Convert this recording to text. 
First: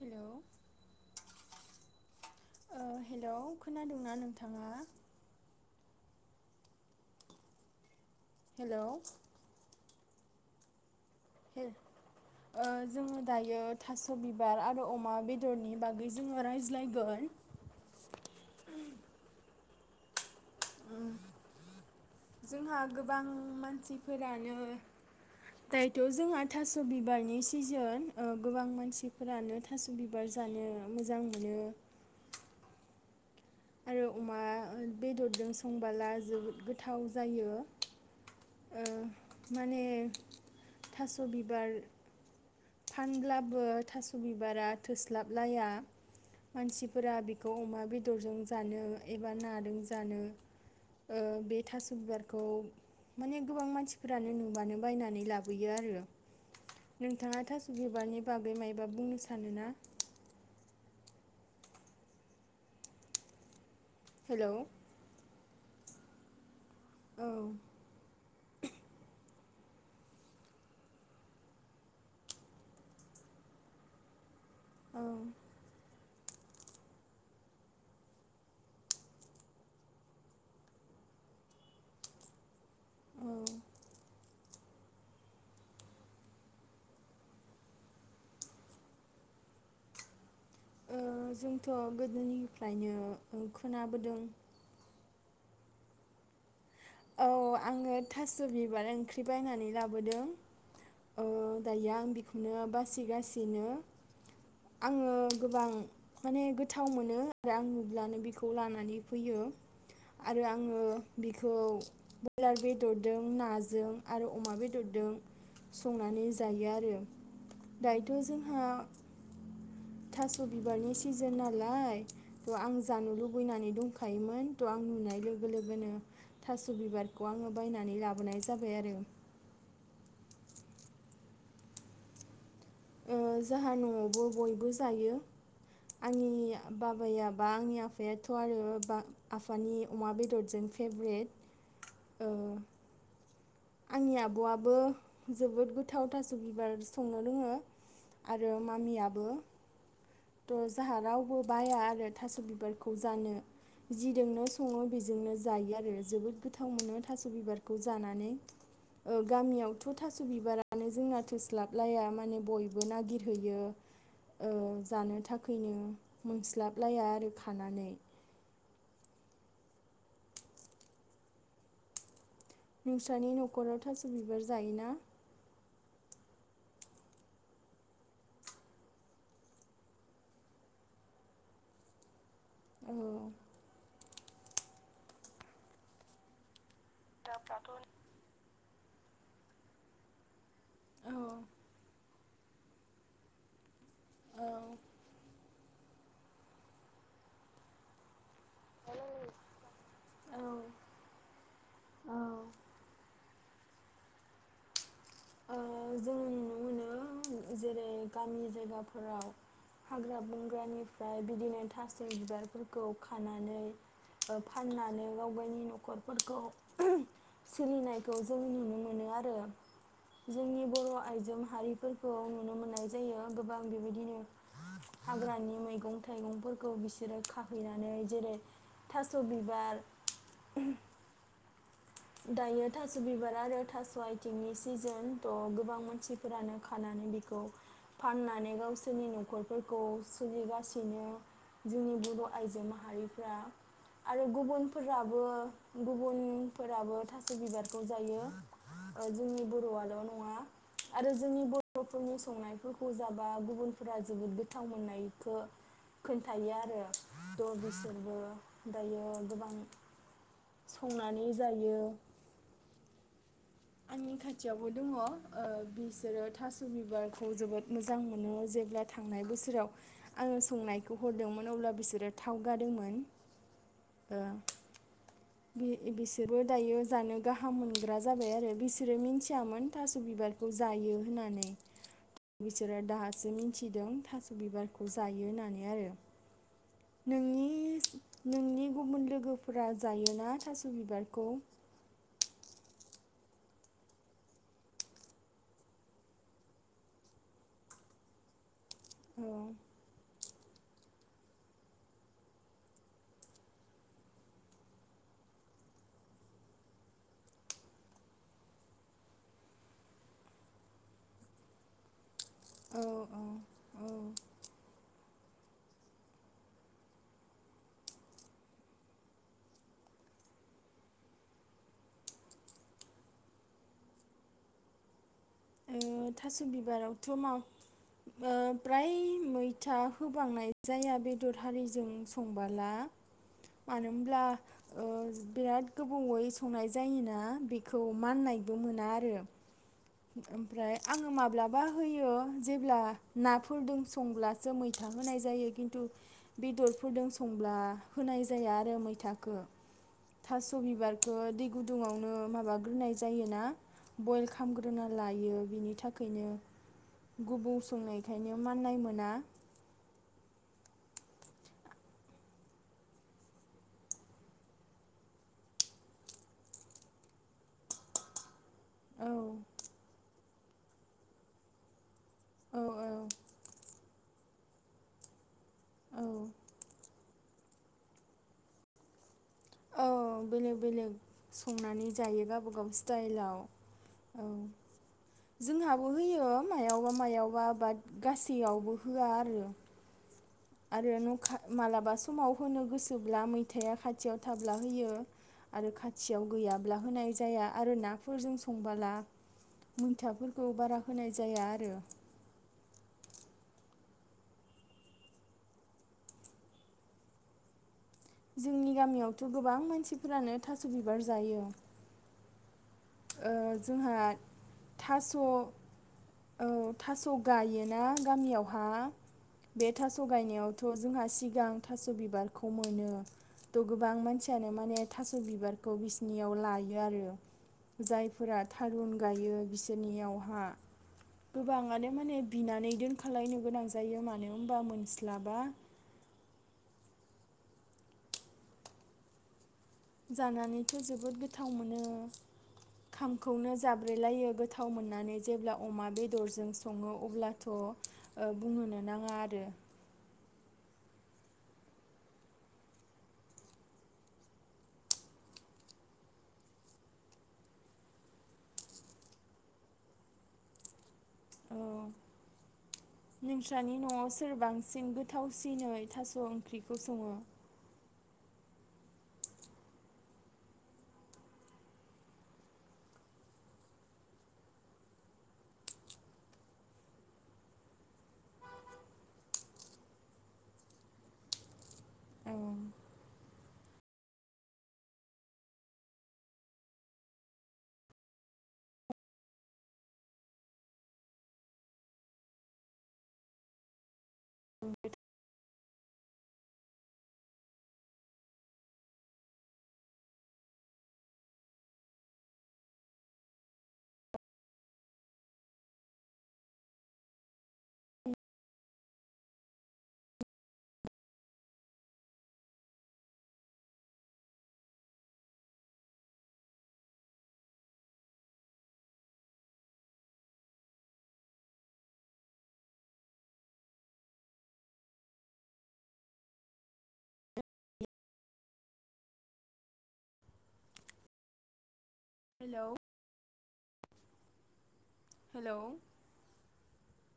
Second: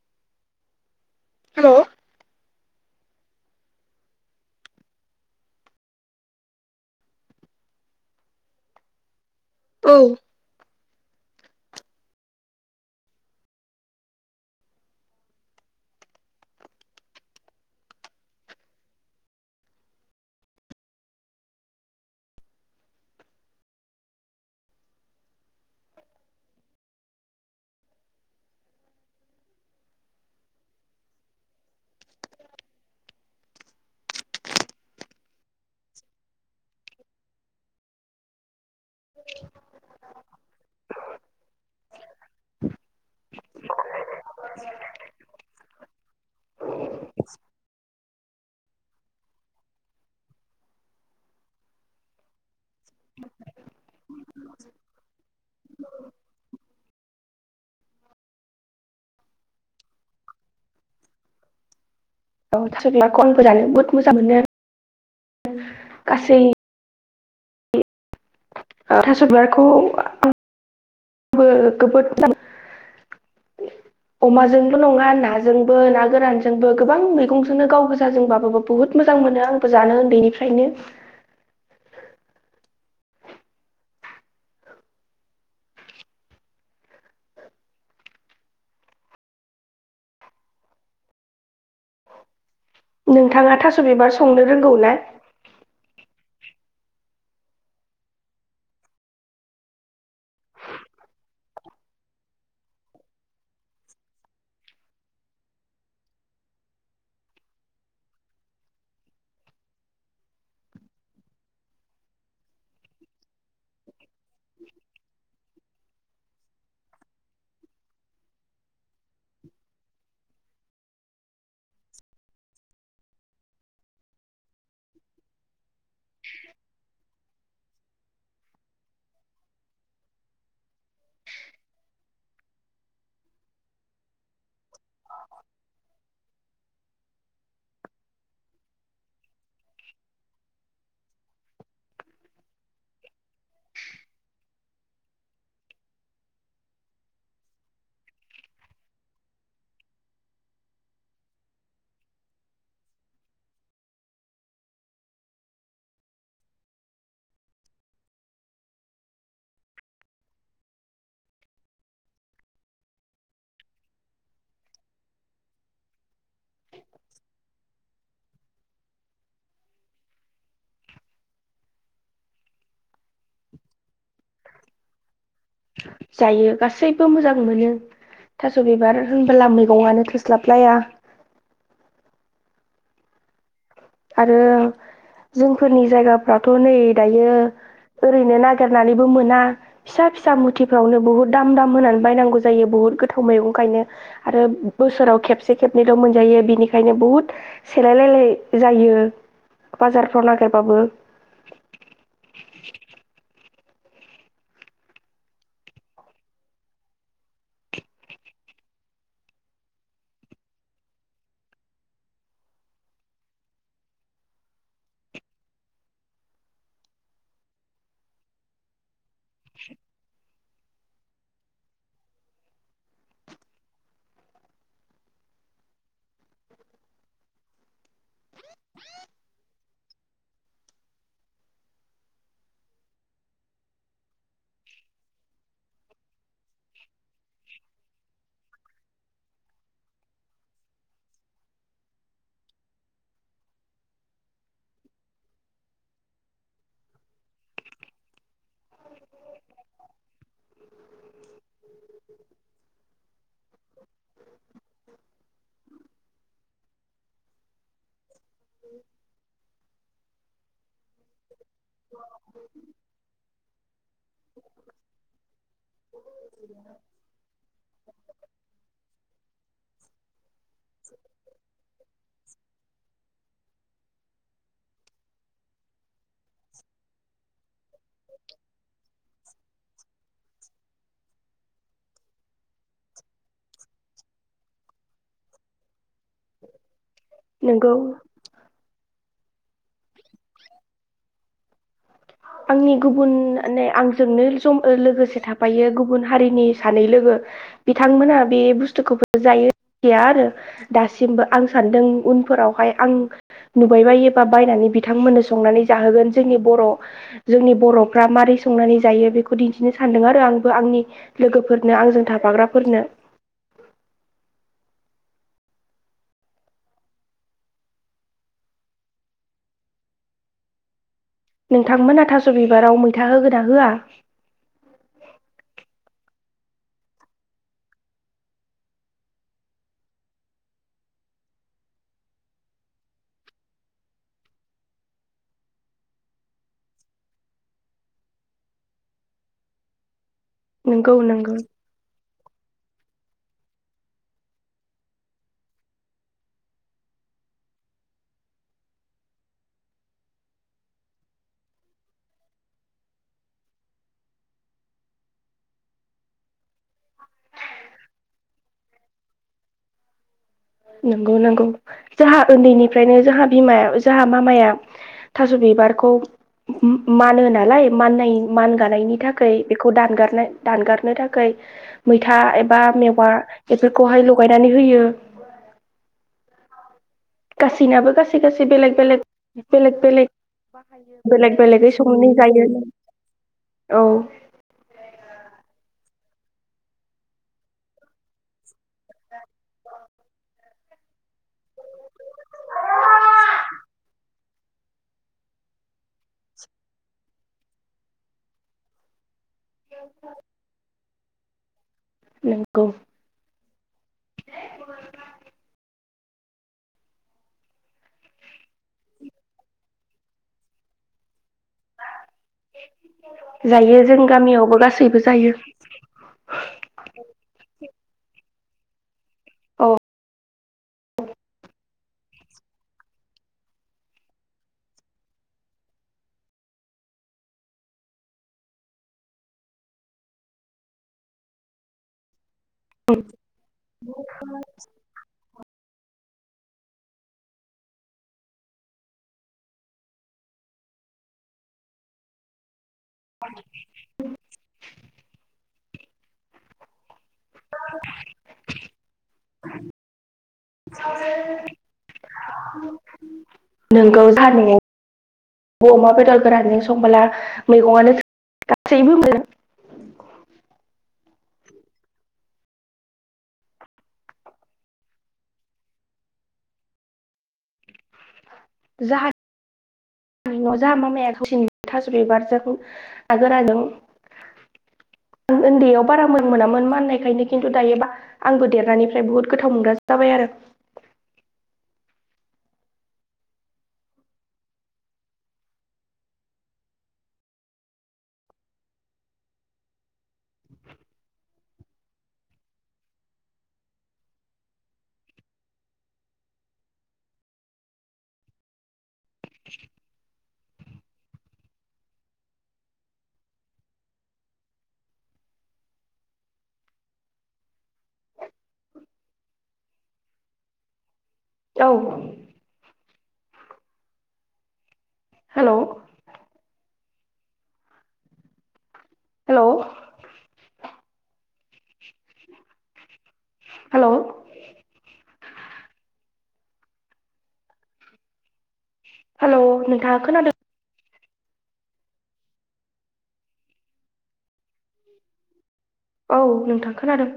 हेल' हेल' ओ हेलौ खोनादोंंना नोंथाङा? हेलौ औ ओ जोङो दायो थास' बिबार आरो अमा बेदरनि बागै जोङो रायज्लायगोन। ओम जोंहा गोबां मानसिफोरानो दायोथ' जोंहा थास' बिबारनि सिजोन गोबां मानसिफोरानो थास' बिबार जानो मोजां मोनो। आरो अमा बेदरजों संबोला जोबोद गोथाव जायो। ओ माने थास' बिबार फानब्लाबो थास' बिबारा थोस्लाबलाया मानसिफोरा बेखौ अमा बेदरजों ज जानो एबा नाजों जानो ओ बे थास बिबारखौ माने गोबां मानसिफोरानो नुबानो बायनानै लाबोयो आरो नों नोंथाङा थासबिबारनि बागै माबा बुंनो सानो ना औ [unintelligible] हेल गासै औ थास बिबारखौ आंबो [inaudible] जोबोद मोजां अमाजों जोंल नङा नाजोंबो ना गोरानजोंबो गोबां मैंजोंनो गाव गोजाजोंबाबाबो बुहुत मोजां मोनो आंबो जानो उन्दैनिफ्रायनो औ ओ जोंथ गोदोनि नोंथाङा थास बिबार संनो रोंगौ ना औ आङो थास बिबार ओंख्रि बायनानै लाबोदों औ दायो आं बेखौनो बासिगासिनो आङो गोबां माने गोथाव मोनो आरो आं नुब्लानो बेखौ लानानै फैयो आरो आङो बेखौ ब्रयलार बेदरजों नाजों आरो अमा बेदरजों संनानै जायो आरो दायोथ जोंहा थास बिबारनि सिजोन नालाय थ आं जानो लुबैनानै दंखायोमोन थ आं नुनाय लोगो लोगोनो थास बिबारखौ आङो बायनानै लाबोनाय जाबाय आरो ओ जोंहा नआवबो बयबो जायो आंनि बाबाया बा आंनि आफायाथ आरो बा आफानि अमा बेदरजों फेभ्रेट ओ आंनि आबआबो जोबोद गोथाव थास बिबार संनो रोङो आरो मामियाबो थ जाहा रावबो बाया आरो थास बिबारखौ जानो जिजोंनो सङो बेजोंनो जायो आरो जोबोद गोथाव मोनो थास बिबारखौ जानानै गामियावथ थास बिबारानो जोंना थोस्लाबलाया माने बयबो नागिरहैयो ओ जानो थाखायनो मोनस्लाबलाया आरो खानानै नोंस्रानि नखराव थास बिबार जायोना? जायो गासैबो मोजां मोनो थास बिबार होनबोला मैगंआनो थोस्लाबलाया औ आरो जोंफोरनि जायगाफ्राथ नै दायो ओरैनो ना नागिरनाबो मोना फिसा फिसा मुथि [inaudible] बुहुद दाम दाम होनानै बायनांगौ जायो जायो बहुत गोथाव मैगंखायनो आरो बोसोराव खेबसे खेबनैल मोनजायो बिनिखायनो बुहुत सेलायलायलाय जायो। बाजारफ्राव औ नागिरबाबो। औ औ जोङो नुनो मोनो, जेरै गामि जायगाफोराव हाग्रा बंग्रानिफ्राय बिदिनो थास बिबारफोरखौ खानानै फाननानै गाव गावनि नखरफोरखौ सोलिनायखौ जों नुनो मोनो आरो। जोंनि बर आइजो माहारिफोरखौ नुनो मोननाय जायो गोबां बेबायदिनो हाग्रानि मैगं थाइगंफोरखौ बिसोरो खाहैनानै जेरै थास बिबार। दायो थास बिबार आरो थास आथिंनि सिजोन, थ गोबां मानसिफोरानो खानानै बेखौ फाननानै गावसोरनि नखरफोरखौ सोलिगासिनो जोंनि बर आइजो माहारिफ्रा। आरो गुबुनफोराबो गुबुन फोराबो थास बिबारखौ जायो। जोंनि बरआल नङा आरो जोंनि बरफोरनि संनायफोरखौ जाबा गुबुनफोरा जोबोद गोथाव मोननायखौ खोन्थायो आरो ट बिसोरबो। दायो गोबां संनानै जायो। आंनि खाथियावबो दङ, बिसोरो थास बिबारखौ जोबोद मोजां मोनो जेब्ला थांनाय बोसोराव आङो संनायखौ हरदोंमोन, अब्ला बिसोरो थाव गादोंमोन। ओ बि-बिसोरबो दायो जानो गाहाम मोनग्रा जाबाय आरो। बिसोरो मिनथियामोन थास बिबारखौ जायो होननानै। बिसोरो दाहासो मिथिदों थास बिबारखौ जायो होननानै आरो। नोंनि नोंगौ नोंनि गुबुन लोगो गोफोरा जायोना थास बिबारखौ? आंनि गुबुन नै आंजोंनो ज लोगोसे थाफायो गुबुन हारिनि सानै लोगो बिथांमोना बे बुस थुखौबो औ जायो गैया आरो। दासिमबो आं सानदों उनफोरावहाय आं नुबायबायोबा बायनानै बिथांमोननो संनानै जाहोगोन जोंनि बर जोंनि बरफ्रा मारै संनानै जायो बेखौ दिन्थिनो सानदों आरो आंबो आंनि लोगोफोरनो आंजों थाब औ औ औ। नोंथांमोना थास बिबाराव मैथा होगोना होआ? ओ थास बिबारावथ मा ओ फ्राय मैथा होबांनाय जाया, बेदर हारिजों संबोला मानो हब्ला? ओ बिराद गोबावै संनाय जायोना बेखौ माननायबो मोना आरो। ओमफ्राय नंगौ आङो नंगौ माब्लाबा होयो जेब्ला नाफोरदों संब्लासो मैथा होनाय जायो, खिन्थु बेदरफोरदों संब्ला होनाय जाया आरो मैथाखो थास बिबारखो दै गुदुङावनो माबाग्रोनाय जायोना बयेल खामग्रो ग्रोना लायो बिनि थाखायनो गुबु सोंनायखायनो माननाय मोना। नोंगौ नोंगौ जोंहा ओन्दैनिफ्रायनो जोंहा बिमाया जोंहा मामाया थास बिबारखौ मानो नालाय माननाय मानगानायनि औ थाखाय बेखौ दानगारनाय दानगारनो थाखाय मैथा औ एबा मेवा बेफोरखौहाय लगायनानै होयो। औ गासैनाबो गासै गासै बेलेग बेलेग औ बेलेग बेलेग संनानै जायो गावबा गाव स्टाइलाव औ जोंहाबो बो होयो मायावबा मायावबा बाट गासैयावबो होआ आरो। आरो न खा माबलाबा समाव होनो गोसोब्ला मैथाया खाथियाव थाब्ला होयो? आरो खाथियाव गैयाब्ला होनाय जाया आरो नाफोरजों संबोला मैथाफोरखौ बारा होनाय जाया आरो। नोंगौ। [unintelligible] जोंनि गामिआवथ' गोबां मानसिफ्रानो थास' बिबार जायो। ओ जायो जोंहा जों गामियावबो गासैबो थास जायो औ थास गायो ना गामियावहा बे औ थास गायनायावथ जोंहा सिगां थास बिबारखौ मोनो थ गोबां मानसियानो माने थास बिबारखौ बिसिनियाव लायो आरो। जायफोरा थारुन गायो बिसोरनियावहा गोबाङानो माने बिनानै दोन खालायनो गोनां जायो मानो होनबा मोनस्लाबा। जानानैथ जोबोद गोथाव मोनो। खामखौनो जाब्रेलायो गोथाव मोननानै जेब्ला अमा बेदरजों सङो अब्लाथ ओ बुंनोनो नाङा आरो। [unintelligible] नोंगौ जानायआव अमा बेदर गोरानजों संबोला मैगंआनो [unintelligible] गासैबो [unintelligible] औ नोंस्रानि न'आव सोरबांसिन गोथावसिनै थास' ओंख्रिखौ सङो? जा न'आव जा मामाया गावसिनि थास' बिबारजों नागोराजों उन्दैयाव बारा मोजां मोनामोन मा ननायखायनो खिन्थु दायोबा आंबो देरनानैफ्राय बुहुद गोथाव मोनग्रा जाबाय आरो। औ। [unintelligible] औ। हेल' हेल' हेल' हेल' नोंथाङा खोनादों? हेल' हेल' औ नोंथां खोनादों।